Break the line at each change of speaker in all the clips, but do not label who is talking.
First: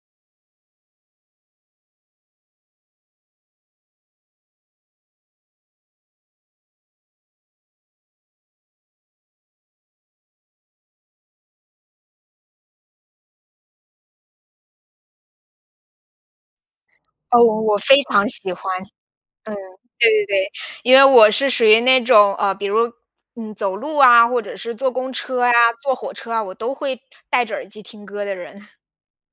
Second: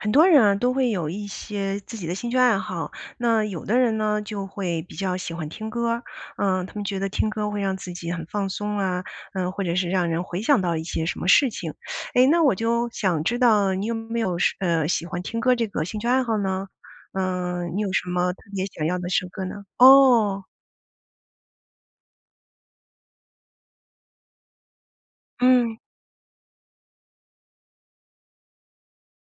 很多人啊都会有一些自己的兴趣爱好，那有的人呢就会比较喜欢听歌儿，呃，他们觉得听歌会让自己很放松啊，呃，或者是让人回想到一些什么事情。诶，那我就想知道你有没有什呃，喜欢听歌这个兴趣爱好呢？
哦，
呃，
我
你有
非
什
常
么特
喜欢，
别想
嗯，
要的时刻呢？
对对
哦。
对，因为我是属于那种，啊，比如嗯，走路啊，或者是坐公车呀、
嗯。
坐火车啊，我都会带着耳机听歌的人。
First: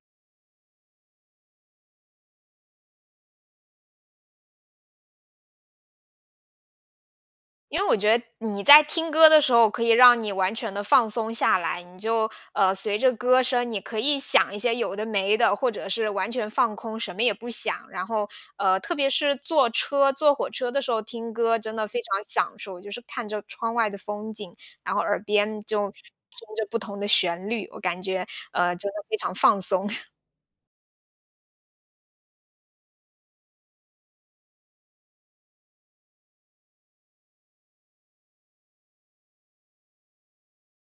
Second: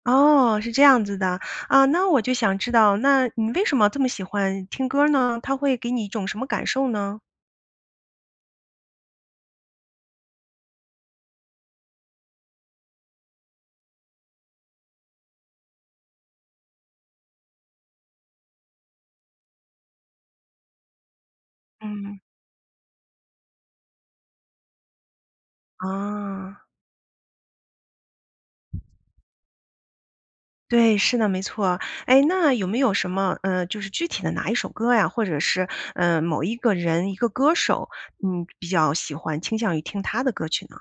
哦，是这样子的，啊，那我就想知道，那你为什么这么喜欢听歌儿呢？它会给你一种什么感受呢？
因为我觉得你在听歌的时候，可以让你完全地放松下来，你就，呃，随着歌声，你可以想一些有的没的，或者是完全放空，什么也不想，然后，呃，特别是坐车坐火车的时候，听歌真的非
嗯。
常享受，就是看着窗外的风景，然后耳边就听
哦。
着不同的旋律，我感觉，呃，真的非常放松。
对，是的，没错。诶，那有没有什么呃，就是具体的哪一首歌呀或者是，呃，某一个人一个歌手，嗯，比较喜欢，倾向于听他的歌儿曲呢？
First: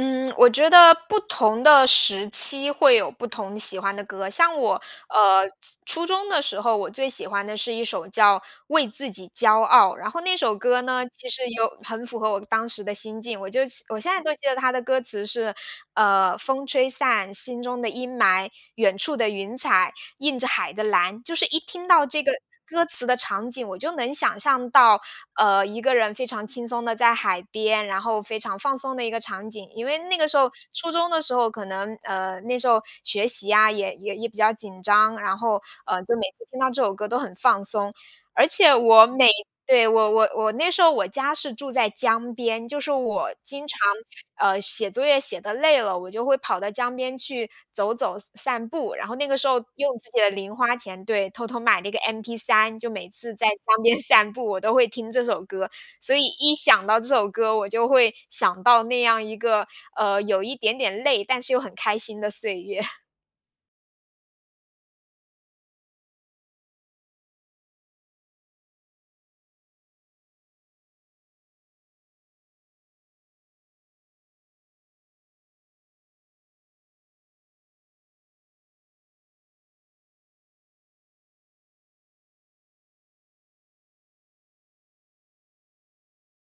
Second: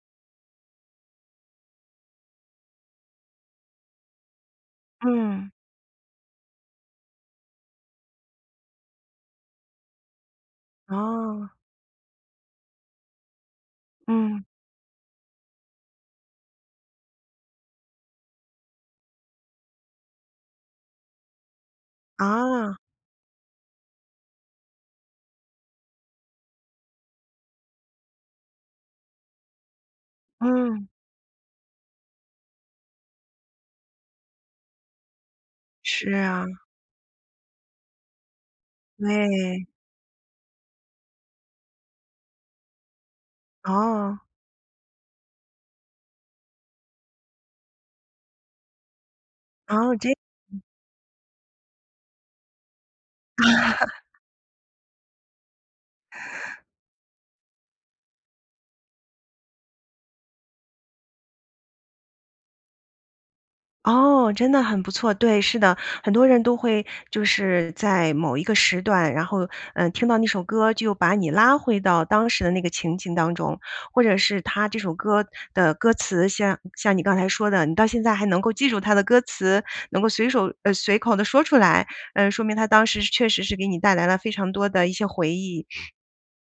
嗯，我觉得不同的时期会有不同喜欢的歌。像我呃，
嗯。
初初中的时候，我最喜欢的是一首叫《为自己骄傲》。然后那首歌呢，其实
哦。
有很符合我当时的心境。我就现我现在都
嗯。
记得它的歌词是呃：“风吹散心中的阴霾，远处的云彩映着海的蓝。”就是一听到这个
哦。
歌词的场景，我就能想象到，呃，一个人非常轻松地在海边，然后非常放松的一个场景。因为那个时候
嗯。
初中的时候，可能，呃，那时候学习呀也也也比较紧张，然后，呃，
是
就每次
啊。
听到这首歌都很放松。而且我每
对。
对，我我我那时候我家是住在江边，就是我经常，
哦。
呃，写作业写得累了，我就会跑到江边去走走散步。然后那个时候
哦。
用自
这
己的零花钱对，偷偷买了一个 mp3，就每次在江边 散步，我都会听这首歌。所以一想到这首歌，我就会想到那样一个，呃，有一点点累，但是又很开心的岁月。
哦，真的很不错。对，是的，很多人都会就是在某一个时段，然后，呃，听到那首歌就把你拉回到当时的那个情景当中。或者是它这首歌的歌词，像像你刚才说的，你到现在还能够记住它的歌词，能够随手呃，随口地说出来，呃，说明它当时是确实是给你带来了非常多的一些回忆，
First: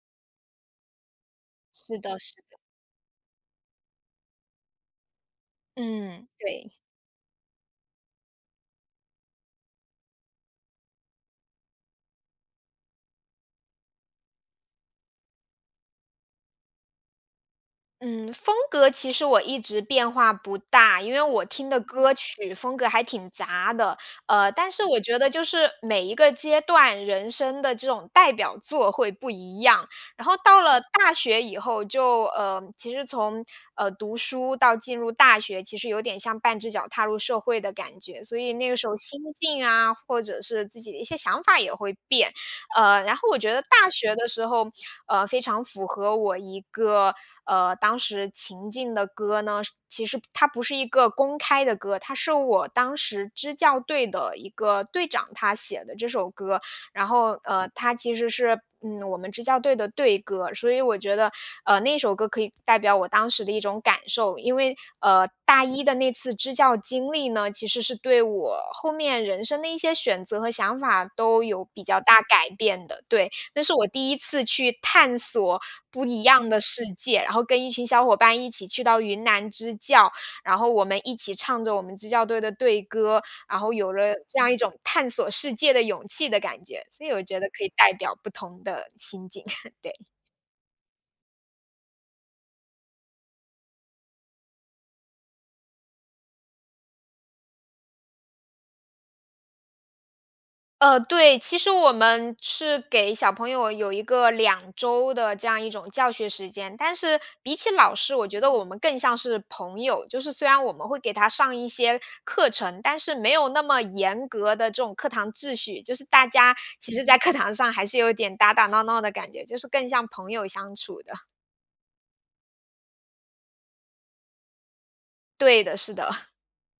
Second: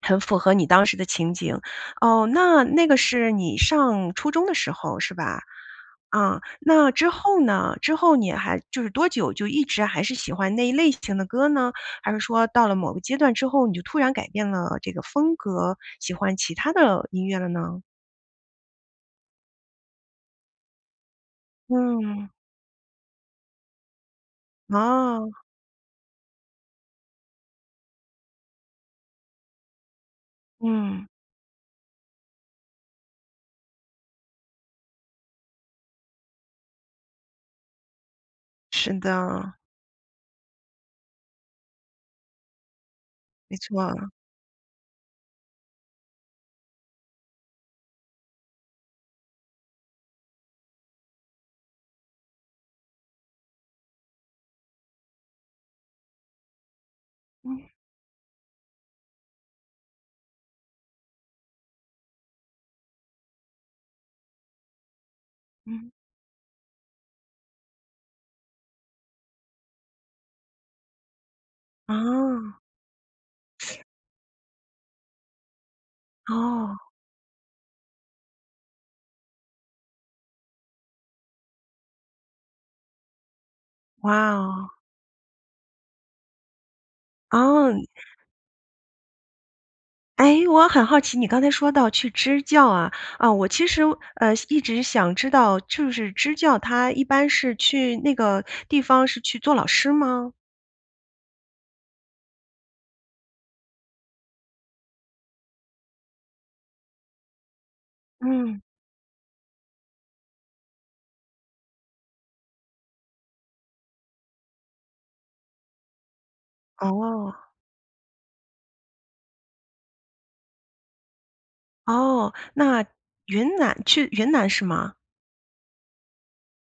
很符合你当时的情景。
是的，
哦，
是的。
那那个是你上初中的时候，是吧？
嗯，
啊，
对。
那之后呢，之后你还就是多久，就一直还是喜欢那一类型的歌呢？还是说到了某个阶段之后，你就突然改变了这个风格，喜欢其他的音乐了呢？
嗯，风格其实我一直变化不大，因为我听的歌
嗯。
曲风格还挺杂的。呃，但是我觉得
啊。
就是每一个阶段人生的这种代表作会不一样。然后到了
嗯。
大学以后，就呃，其实从，呃，读书到进入大学，其实有点像半只脚踏入社会的感觉，所以那个时
是
候心
的。
境啊，或者是自己的一些想法也会变。呃，然后我觉
没
得大
错。
学的时候，呃，非常符合我一个，呃，当时情境的歌呢，是其实它不是一个公开的歌，它是我当时支教队的一个队长，他写的这首歌，然后
嗯。
呃，它其实是嗯，我们支教队的队歌。所以我觉得，呃，那首歌可以代表我当时的一种感受。因为呃，大一
嗯。
的那次支教经历呢，其实是对我后面人生的一些选择和想法都有比较大改
啊。
变的。对，那是我第1次去探索不一样的
哦。
世界，然后跟一群小伙伴一起去到云南支教，然后我们一起唱着我们支教队的队歌，然后有
哇
了这样一
哦。
种探索世界的勇气的感觉，所以我觉得可以
哦，你
代表不同的心境，对。
诶，我很好奇，你刚才说到去支教啊。啊，我其实呃，一直想知道就是支教，它一般是去那个地方是去做老师吗？
呃，对，其实我们是给小朋友有一个2周的这样一种教学时间，但是比起老师，我觉得
嗯。
我们更像是朋友，就是虽然我们会给他上一些课程，但是没有那么严格的这种课堂秩序，就是大家其实在课
哦。
堂上还是有一点打打闹闹的感觉，就是更像朋友相处的。
哦，那云南去云南是吗？
对的，是的。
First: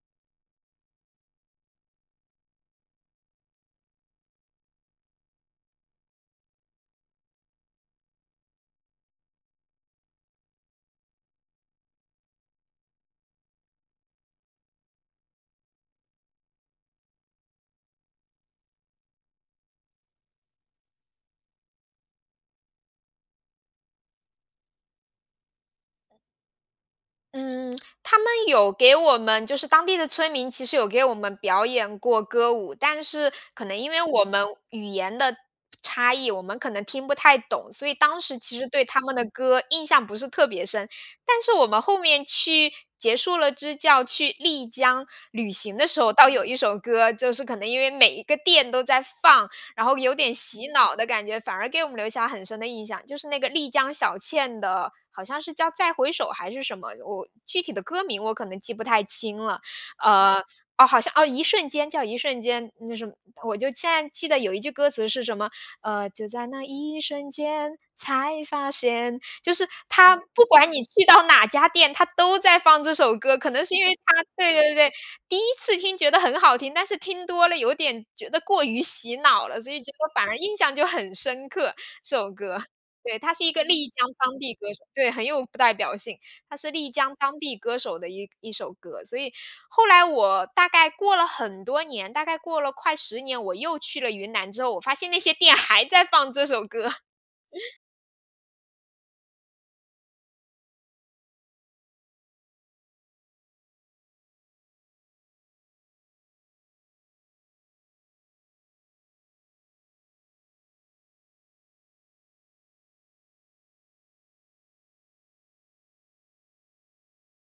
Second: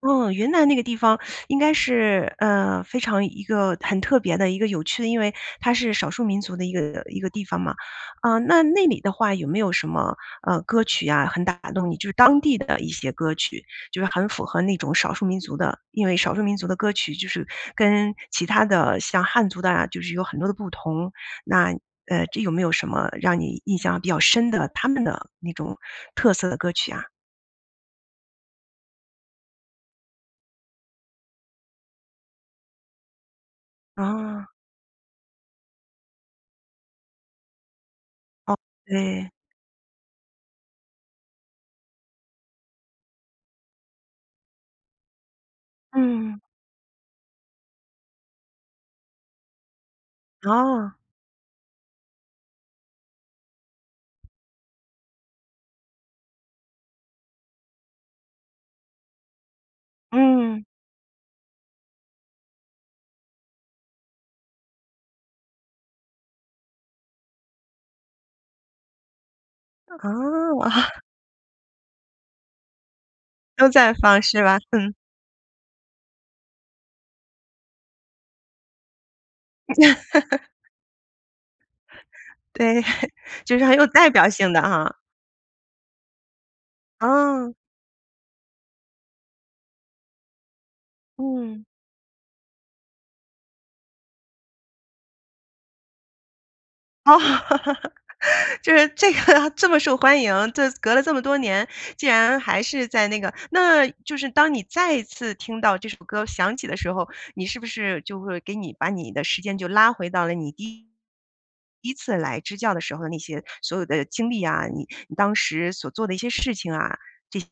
哦，云南那个地方 应该是，呃，非常一个很特别的一个有趣的，因为它是少数民族的一个一个地方嘛。呃，那那里的话有没有什么，呃，歌曲呀？很打动你，就是当地的一些歌曲，就是很符合那种少数民族的。因为少数民族的歌曲就是跟其他的像汉族的啊，就是有很多的不同，那，呃，这有没有什么让你印象比较深的，他们的那种特色的歌曲啊？
嗯，他们有给我们，就是当地的村民，其实有给我们表演过歌舞，但是可能因为我们
啊。
语言的差异，我们可能听不太懂，所以当时
哦，
其实对他们的
对。
歌，印象不是特别深。但是我们后面去结束了支教，去丽江旅行的时候，倒
嗯。
有一首歌，就是可能因为每一个店都在放，然后有点洗脑
哦。
的感觉，反而给我们留下很深的印象，就是那个丽江小倩的，好像是叫《再回首》还是什么，我具体的歌名我可能记不太清了，呃，呃，
嗯。
哦好像，《一瞬间》，叫《一瞬间》，那什么。我就现在记得有一句歌词是什么，呃，就在那一瞬间，才发现，就是
啊，
它不管
哇。
你去到哪家店，它都在放这首歌，可能
都
是因
在
为
放
它
是
对
吧？
对对对，
嗯。
第1次听觉得很好听，但是听多了有点觉得过于洗脑了，所以觉得反而 印象就很深刻，这首 歌。
对，
对，他是一
就
个
是很有
丽江
代表
当
性
地
的
歌手，
啊。
对，很有代表性，他是丽江当
啊。
地歌手的一一首歌，所以后来我大概过了很
嗯。
多年，大概过了快10年，我又去了云南之后，我发现那些店还在放这首歌。
哦，就是这个它这么受欢迎，这隔了这么多年，竟然还是在那个。那就是当你再一次听到这首歌响起的时候，你是不是就会给你把你的时间就拉回到了你第1第1次来支教的时候的那些所有的经历啊，你你当时所做的一些事情啊，这些，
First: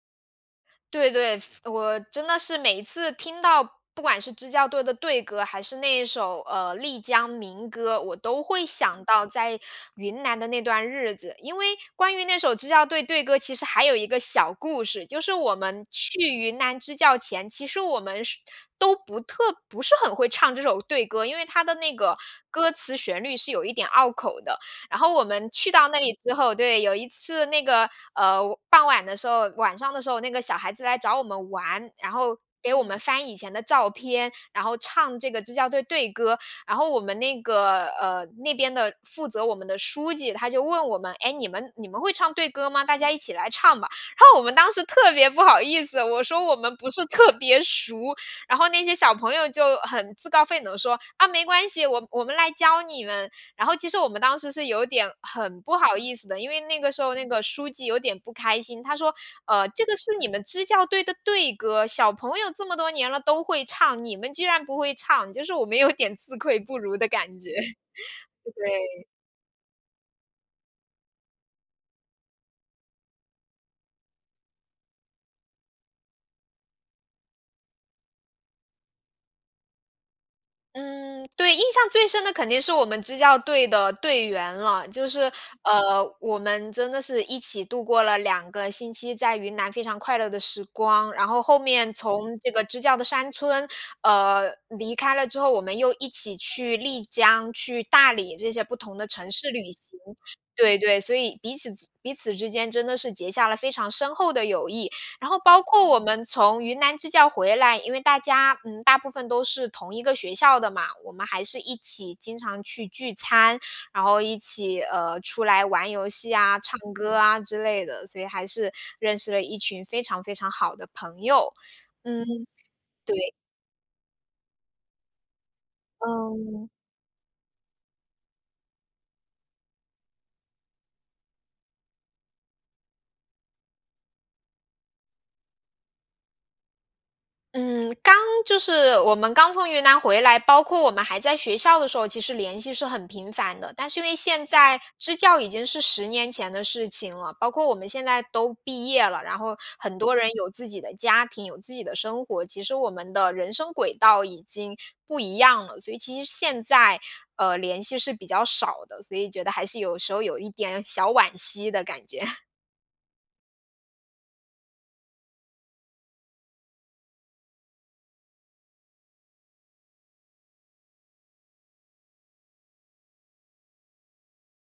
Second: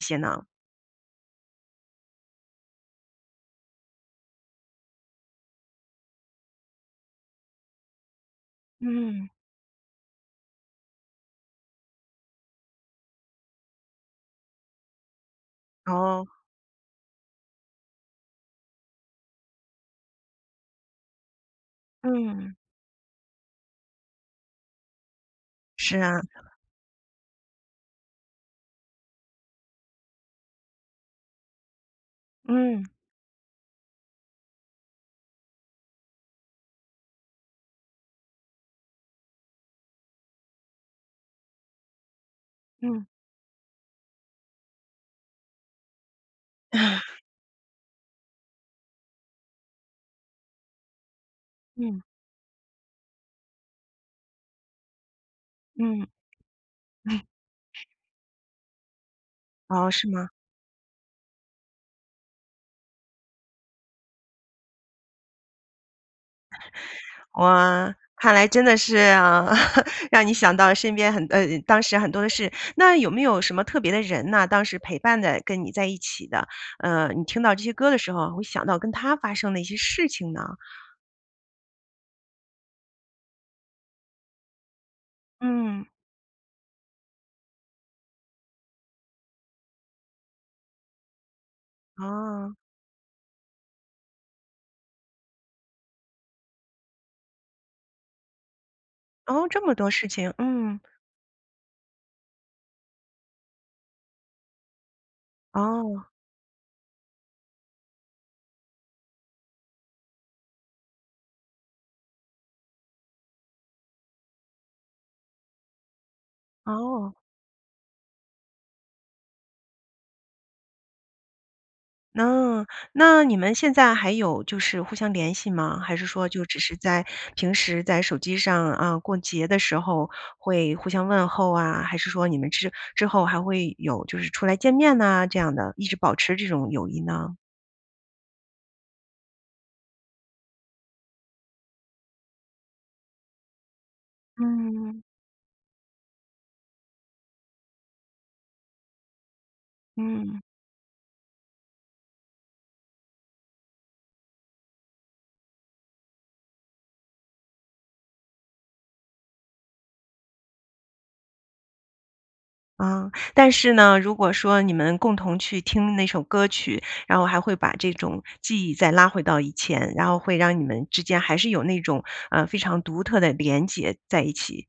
这些呢？
对，对，服我真的是每一次听到，不管是支教队的队歌，还是那首，呃，丽江民歌，我都会想到
嗯。
在云南的那段日子。因为关于那首支教队队歌，其实还有一个小故事，就是我们去
哦。
云南支教前，其实我们是都不特不是很会唱这首队歌，因为它的那个
嗯。
歌词旋律是有一点拗口的。然后我们去到
是
那里
啊。
之后，对，有一次那个，呃，傍晚的时候晚上的时候，那个小孩子来找我们玩，然后给我
嗯。
们翻以前的照片，然后唱这个支教队队歌，然后我们那个，呃，那边的负责我们的书记，他就问我们：“哎，你们你们会唱队歌吗？大
嗯。
家一起来唱吧。”然后我们当时特别不好意思，我说我们不是 特别熟，然后那些小朋友就很自告奋勇地说：“啊，没关系，我
嗯。
我们来教你们。”然后其实我们当时是有点很不好
嗯。
意思的，因为那个时候那个书 记有点不开心，他说，呃，“这
哦，
个
是
是
吗？
你们支教队的队歌，小朋友这么多年了都会唱，你们居然不会唱？”就是我们有点自愧不如的感觉，
哇，看来
呃，
真的是
对。
啊，让你想到身边很呃，当时很多的事。那有没有什么特别的人呢？当时陪伴的、跟你在一起的，呃，你听到这些歌的时候会想到跟他发生的一些事情呢？
嗯，对，印象最深的肯定是我们支教队的队员了，就是，
嗯。
呃，我们真的是一起度过了2个星期，在云南非常快乐的时光，然后后面从这
哦。
个支教的山村，呃，离开了之后，我们又一起去丽江、去大理这些不同的城
哦，
市
这
旅
么多
行。
事情，
对，
嗯。
对，所以彼此之彼此之间真的是结下了非常深厚的友谊。然后包括我
哦。
们从云南支教回来，因为大家，嗯，大部分都是同一个学校的嘛，我们还是一起经常去聚餐，然后一起，呃，出来玩游戏啊、唱
哦。
歌啊之类的，所以还是认识了一群非常非常好的朋友。嗯，
哦，那
对。
你们现在还有就是互相联系吗？还是说就只
嗯。
是在平时在手机上，呃，过节的时候会互相问候啊，还是说你们之之后还会有就是出来见面呢，这样的一直保持这种友谊呢？
嗯，刚就是我们刚从云南回来，包括我们还在学校的时候，其实联系是很频繁的。但是因为现在
嗯。
支教已经是10年前的事情了，包括我们现在都毕业了，然后很多人
嗯。
有自己的家庭，有自己的生活，其实我们的人生轨道已经不一样了，所以其实现在，呃，联系是比较少的，所以觉得还是有时候有一点小惋惜的感觉。
嗯，但是呢，如果说你们共同去听那首歌曲，然后还会把这种记忆再拉回到以前，然后会让你们之间还是有那种，呃，非常独特的联结在一起，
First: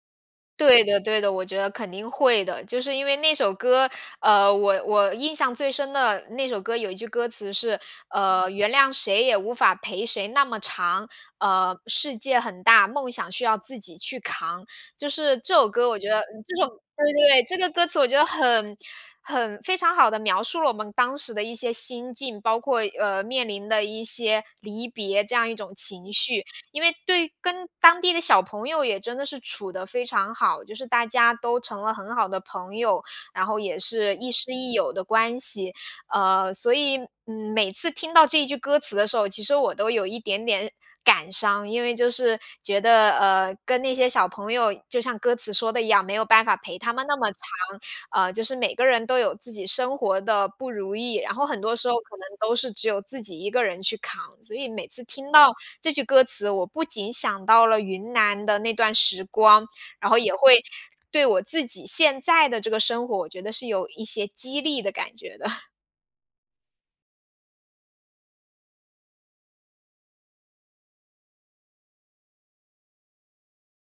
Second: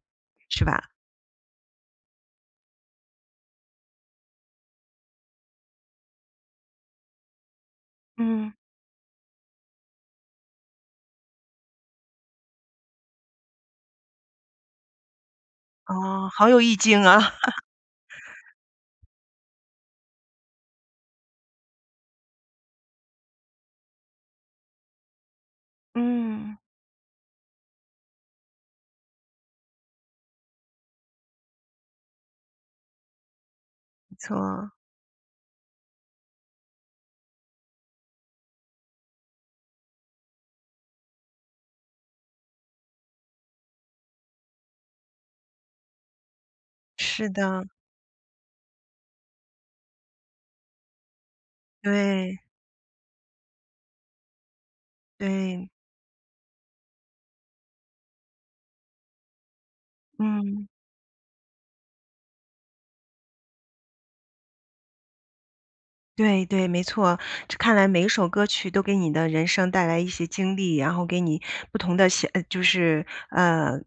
是吧？
对的，对的，我觉得肯定会的。就是因为那首歌，呃，我我印象最深的那首歌，有一句歌词是，呃，
嗯。
“原谅谁也无法陪谁那么长”，呃，“世界很大，梦想需要自己去扛”。就是这首歌，我觉得，
哦，
嗯，
好
这
有
种
意境
对对
啊。
对，这 个歌词我觉得很很非常好地描述了我们当时的一些心境，包括，呃，面临的一些离别，这样一种情绪。
嗯。
因为，对跟当地的小朋友也真的是处得非常好，就是大家都成了很好的朋友，然后也是
不
亦师
错。
亦友的关系。呃，所以，嗯，每次听到这句歌词的时候，其实我都有一点点感伤，因为就是觉得，呃，跟那些小朋友，就像歌词说的一样，没有办法陪他们那么
是
长，
的。
呃，就是每个人都有自己生活的不如意。然后很多时候，可能
对。
都是只有自己一个人去扛，所以每次听到
对。
这句歌词，我不仅想到了云南的那段时光，然后也会
嗯。
对我自己现在的这个生活，我觉得是有一些激励的感觉的。
对对，没错。这看来每一首歌曲都给你的人生带来一些经历，然后给你不同的写就是呃，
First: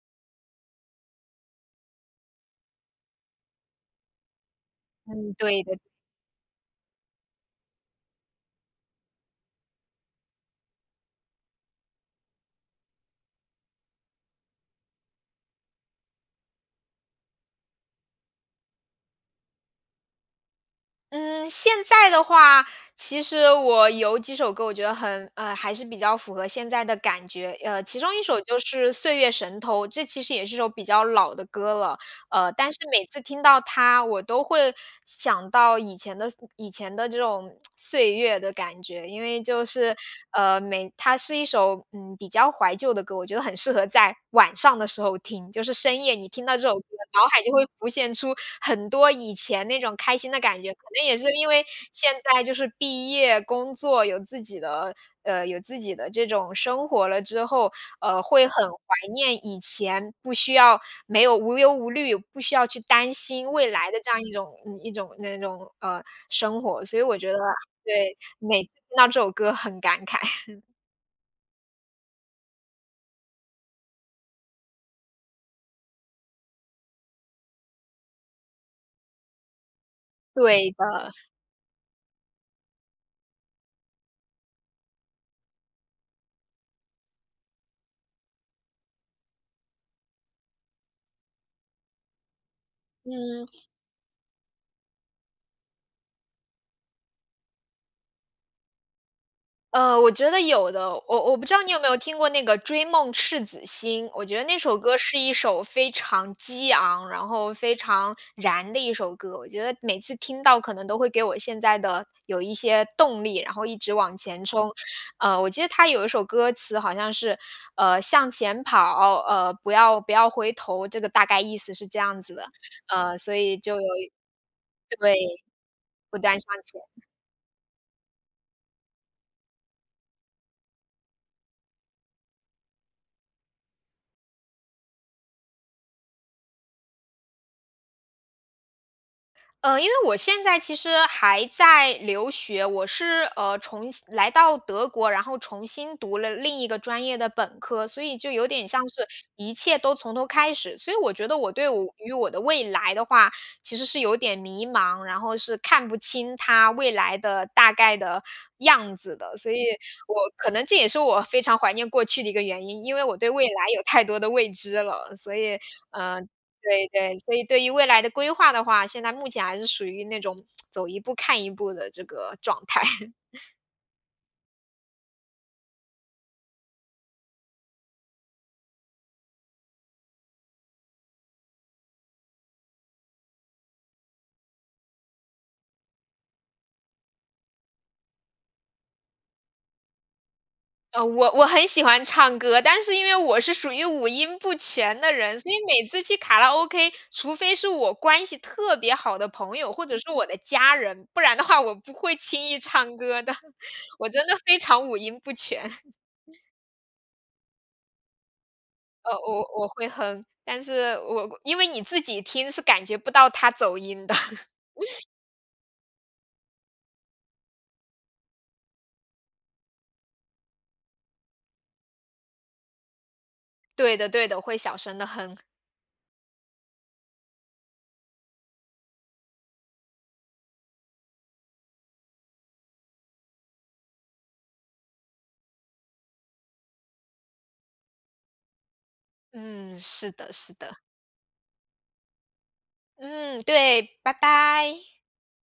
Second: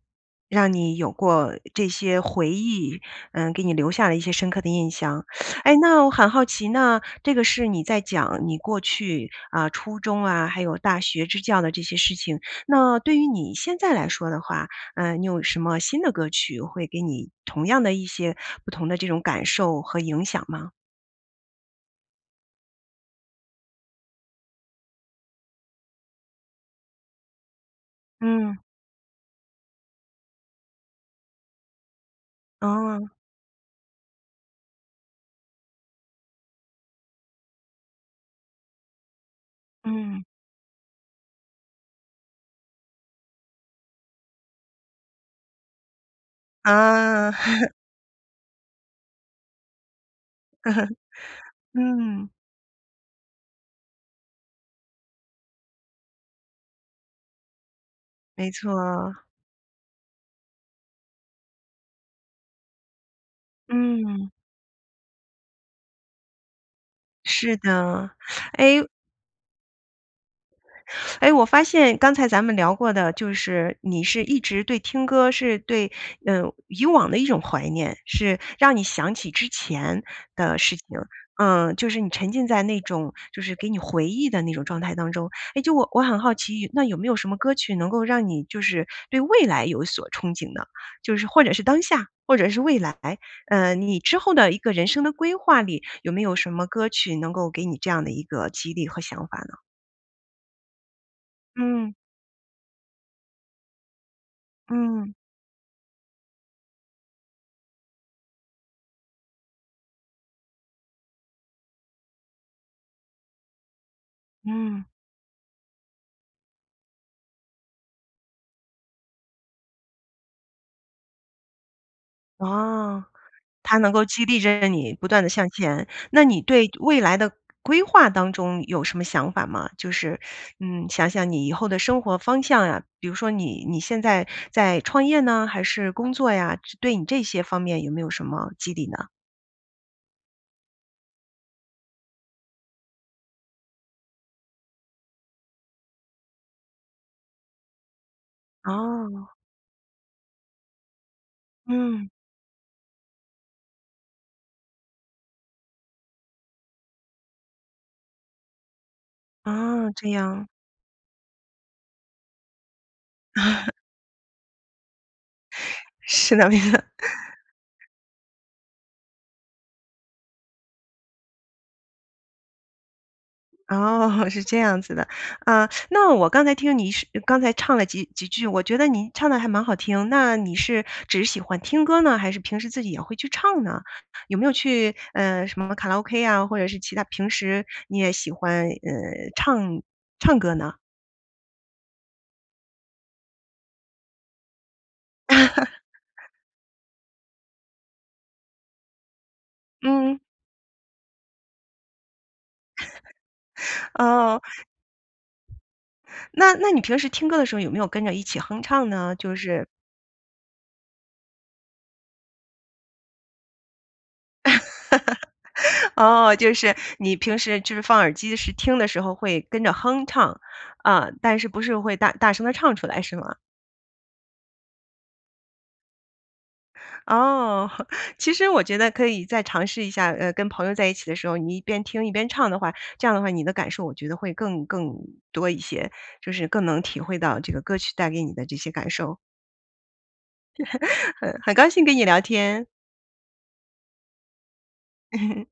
让你有过这些回忆，嗯，给你留下了一些深刻的印象。
嗯，对
诶，
的。
那我很好奇，那，这个是你在讲你过去啊，初中啊还有大学支教的这些事情，那对于你现在来说的话，呃，你有什么新的歌曲会给你同样的一些不同的这种感受和影响吗？
嗯，现在的话，其实我有几首歌，我觉得很呃，还是比较符合现在的感觉。呃，其中一首
嗯。
就是《岁月神偷》。这其实也是首比较老的歌了，呃，但是每
哦。
次听到它，我都会想到以前的以前的这种 岁月的感觉。因为就是
嗯。
呃，每它是一首，嗯，比较怀旧的歌。我觉得很适合在晚上的时候听，就是深夜你听到这首歌，脑
啊。
海就会 浮现出很多以前那种开心的感觉。可 能也是因为现
嗯。
在就是毕业工作，有自己的呃，有自己的这种生活了之后，呃，会
没
很怀
错。
念以前不需要没有无忧无虑，不需要去担心未来的这样
嗯。
一种一种那种呃，生活。所以我觉得
是的，
对，那听
诶
到这首歌很感慨。
诶，我发现刚才咱们聊过的就是你是一直对听歌是对呃，以往的一种怀念，是让你想起之前的
对
事情，
的。
嗯，就是你沉浸在那种就是给你回忆的那种状态当中。诶，就我我很好奇，那有没有什么歌曲能够让你就是对未来有所憧憬呢，就是或者是当下，或者是未来？
嗯。
呃，你之后的一个人生的规划里有没有什么歌曲能够给你这样的一个激励和想法呢？
呃，我觉得有的。我我不知道你有没
嗯。
有听过那个《追梦赤子星》，我觉得那首歌
嗯。
是一首非常激昂，然后非常燃的一首歌。我觉得每次听到可能都会给我现在的有一些动力，然后一直往前冲。
嗯。
呃，我记得它有一首歌词好像是呃：“向前跑，哦，呃，不要不要回头，”这个大概意思是这样子的。
哦，
呃，所以就
它
有
能够激励着你不
对，
断地向前。
不
那
断
你
向
对未
前。
来的规划当中有什么想法吗？就是嗯，想想你以后的生活方向呀，比如说你你现在在创业呢，还是工作呀，对你这些方面有没有什么激励呢？
嗯，因为我现在其实还在留学，我是呃，重新来到德国，然后重新读了另一个专业的本科，所以就有点像是
哦。
一切都从头开始。所以我觉得我对我
嗯。
于我的未来的话，其实是有点迷茫，然后是看不清它未来的大概的样子的。所以
啊，这
我
样。
可能这也是我非常怀念过去的一个原因，因为我对未来 有太多的未知了。所以，呃，
试2遍。
对，对，所以对于未来的规划的话，现在目前还是属于那种 走一步看一步的这个状态。
哦，是这样子的。啊，那我刚才听你是刚才唱了几几句，我觉得你唱得还蛮好听。那你是只是喜欢听歌呢，还是平时自己也会去唱呢？有没有去，呃，什么卡拉 OK 啊，或者是其他平时你也喜欢，呃，唱唱歌呢？
呃，我我很喜欢唱歌，但是因为我是属于五音不全的人。所以每次去 卡拉 OK，除非是我关系特别好的朋友，或者是
嗯。
我的家人，不然的话，我不会轻易唱歌的。我真的
哦。
非常五音不全。
那那你平时听歌的时候有没有跟着一起哼唱
呃，
呢，就
我
是
我会哼。但是我，因为你自己听，是感觉不到它走音的。
哦，就是你平时就是放耳机时，听的时候会跟着哼唱，嗯，但是不是会大大声地唱出来，是吗？
对的，对的，会小声地哼。
哦，其实我觉得可以再尝试一下，呃，跟朋友在一起的时候，你一边听一边唱的话，这样的话，你的感受我觉得会更更多一些，就是更能体会到这个歌曲带给你的这些感受。
嗯，是的，是的。
嗯，很高兴跟你聊天。
嗯，对，拜拜。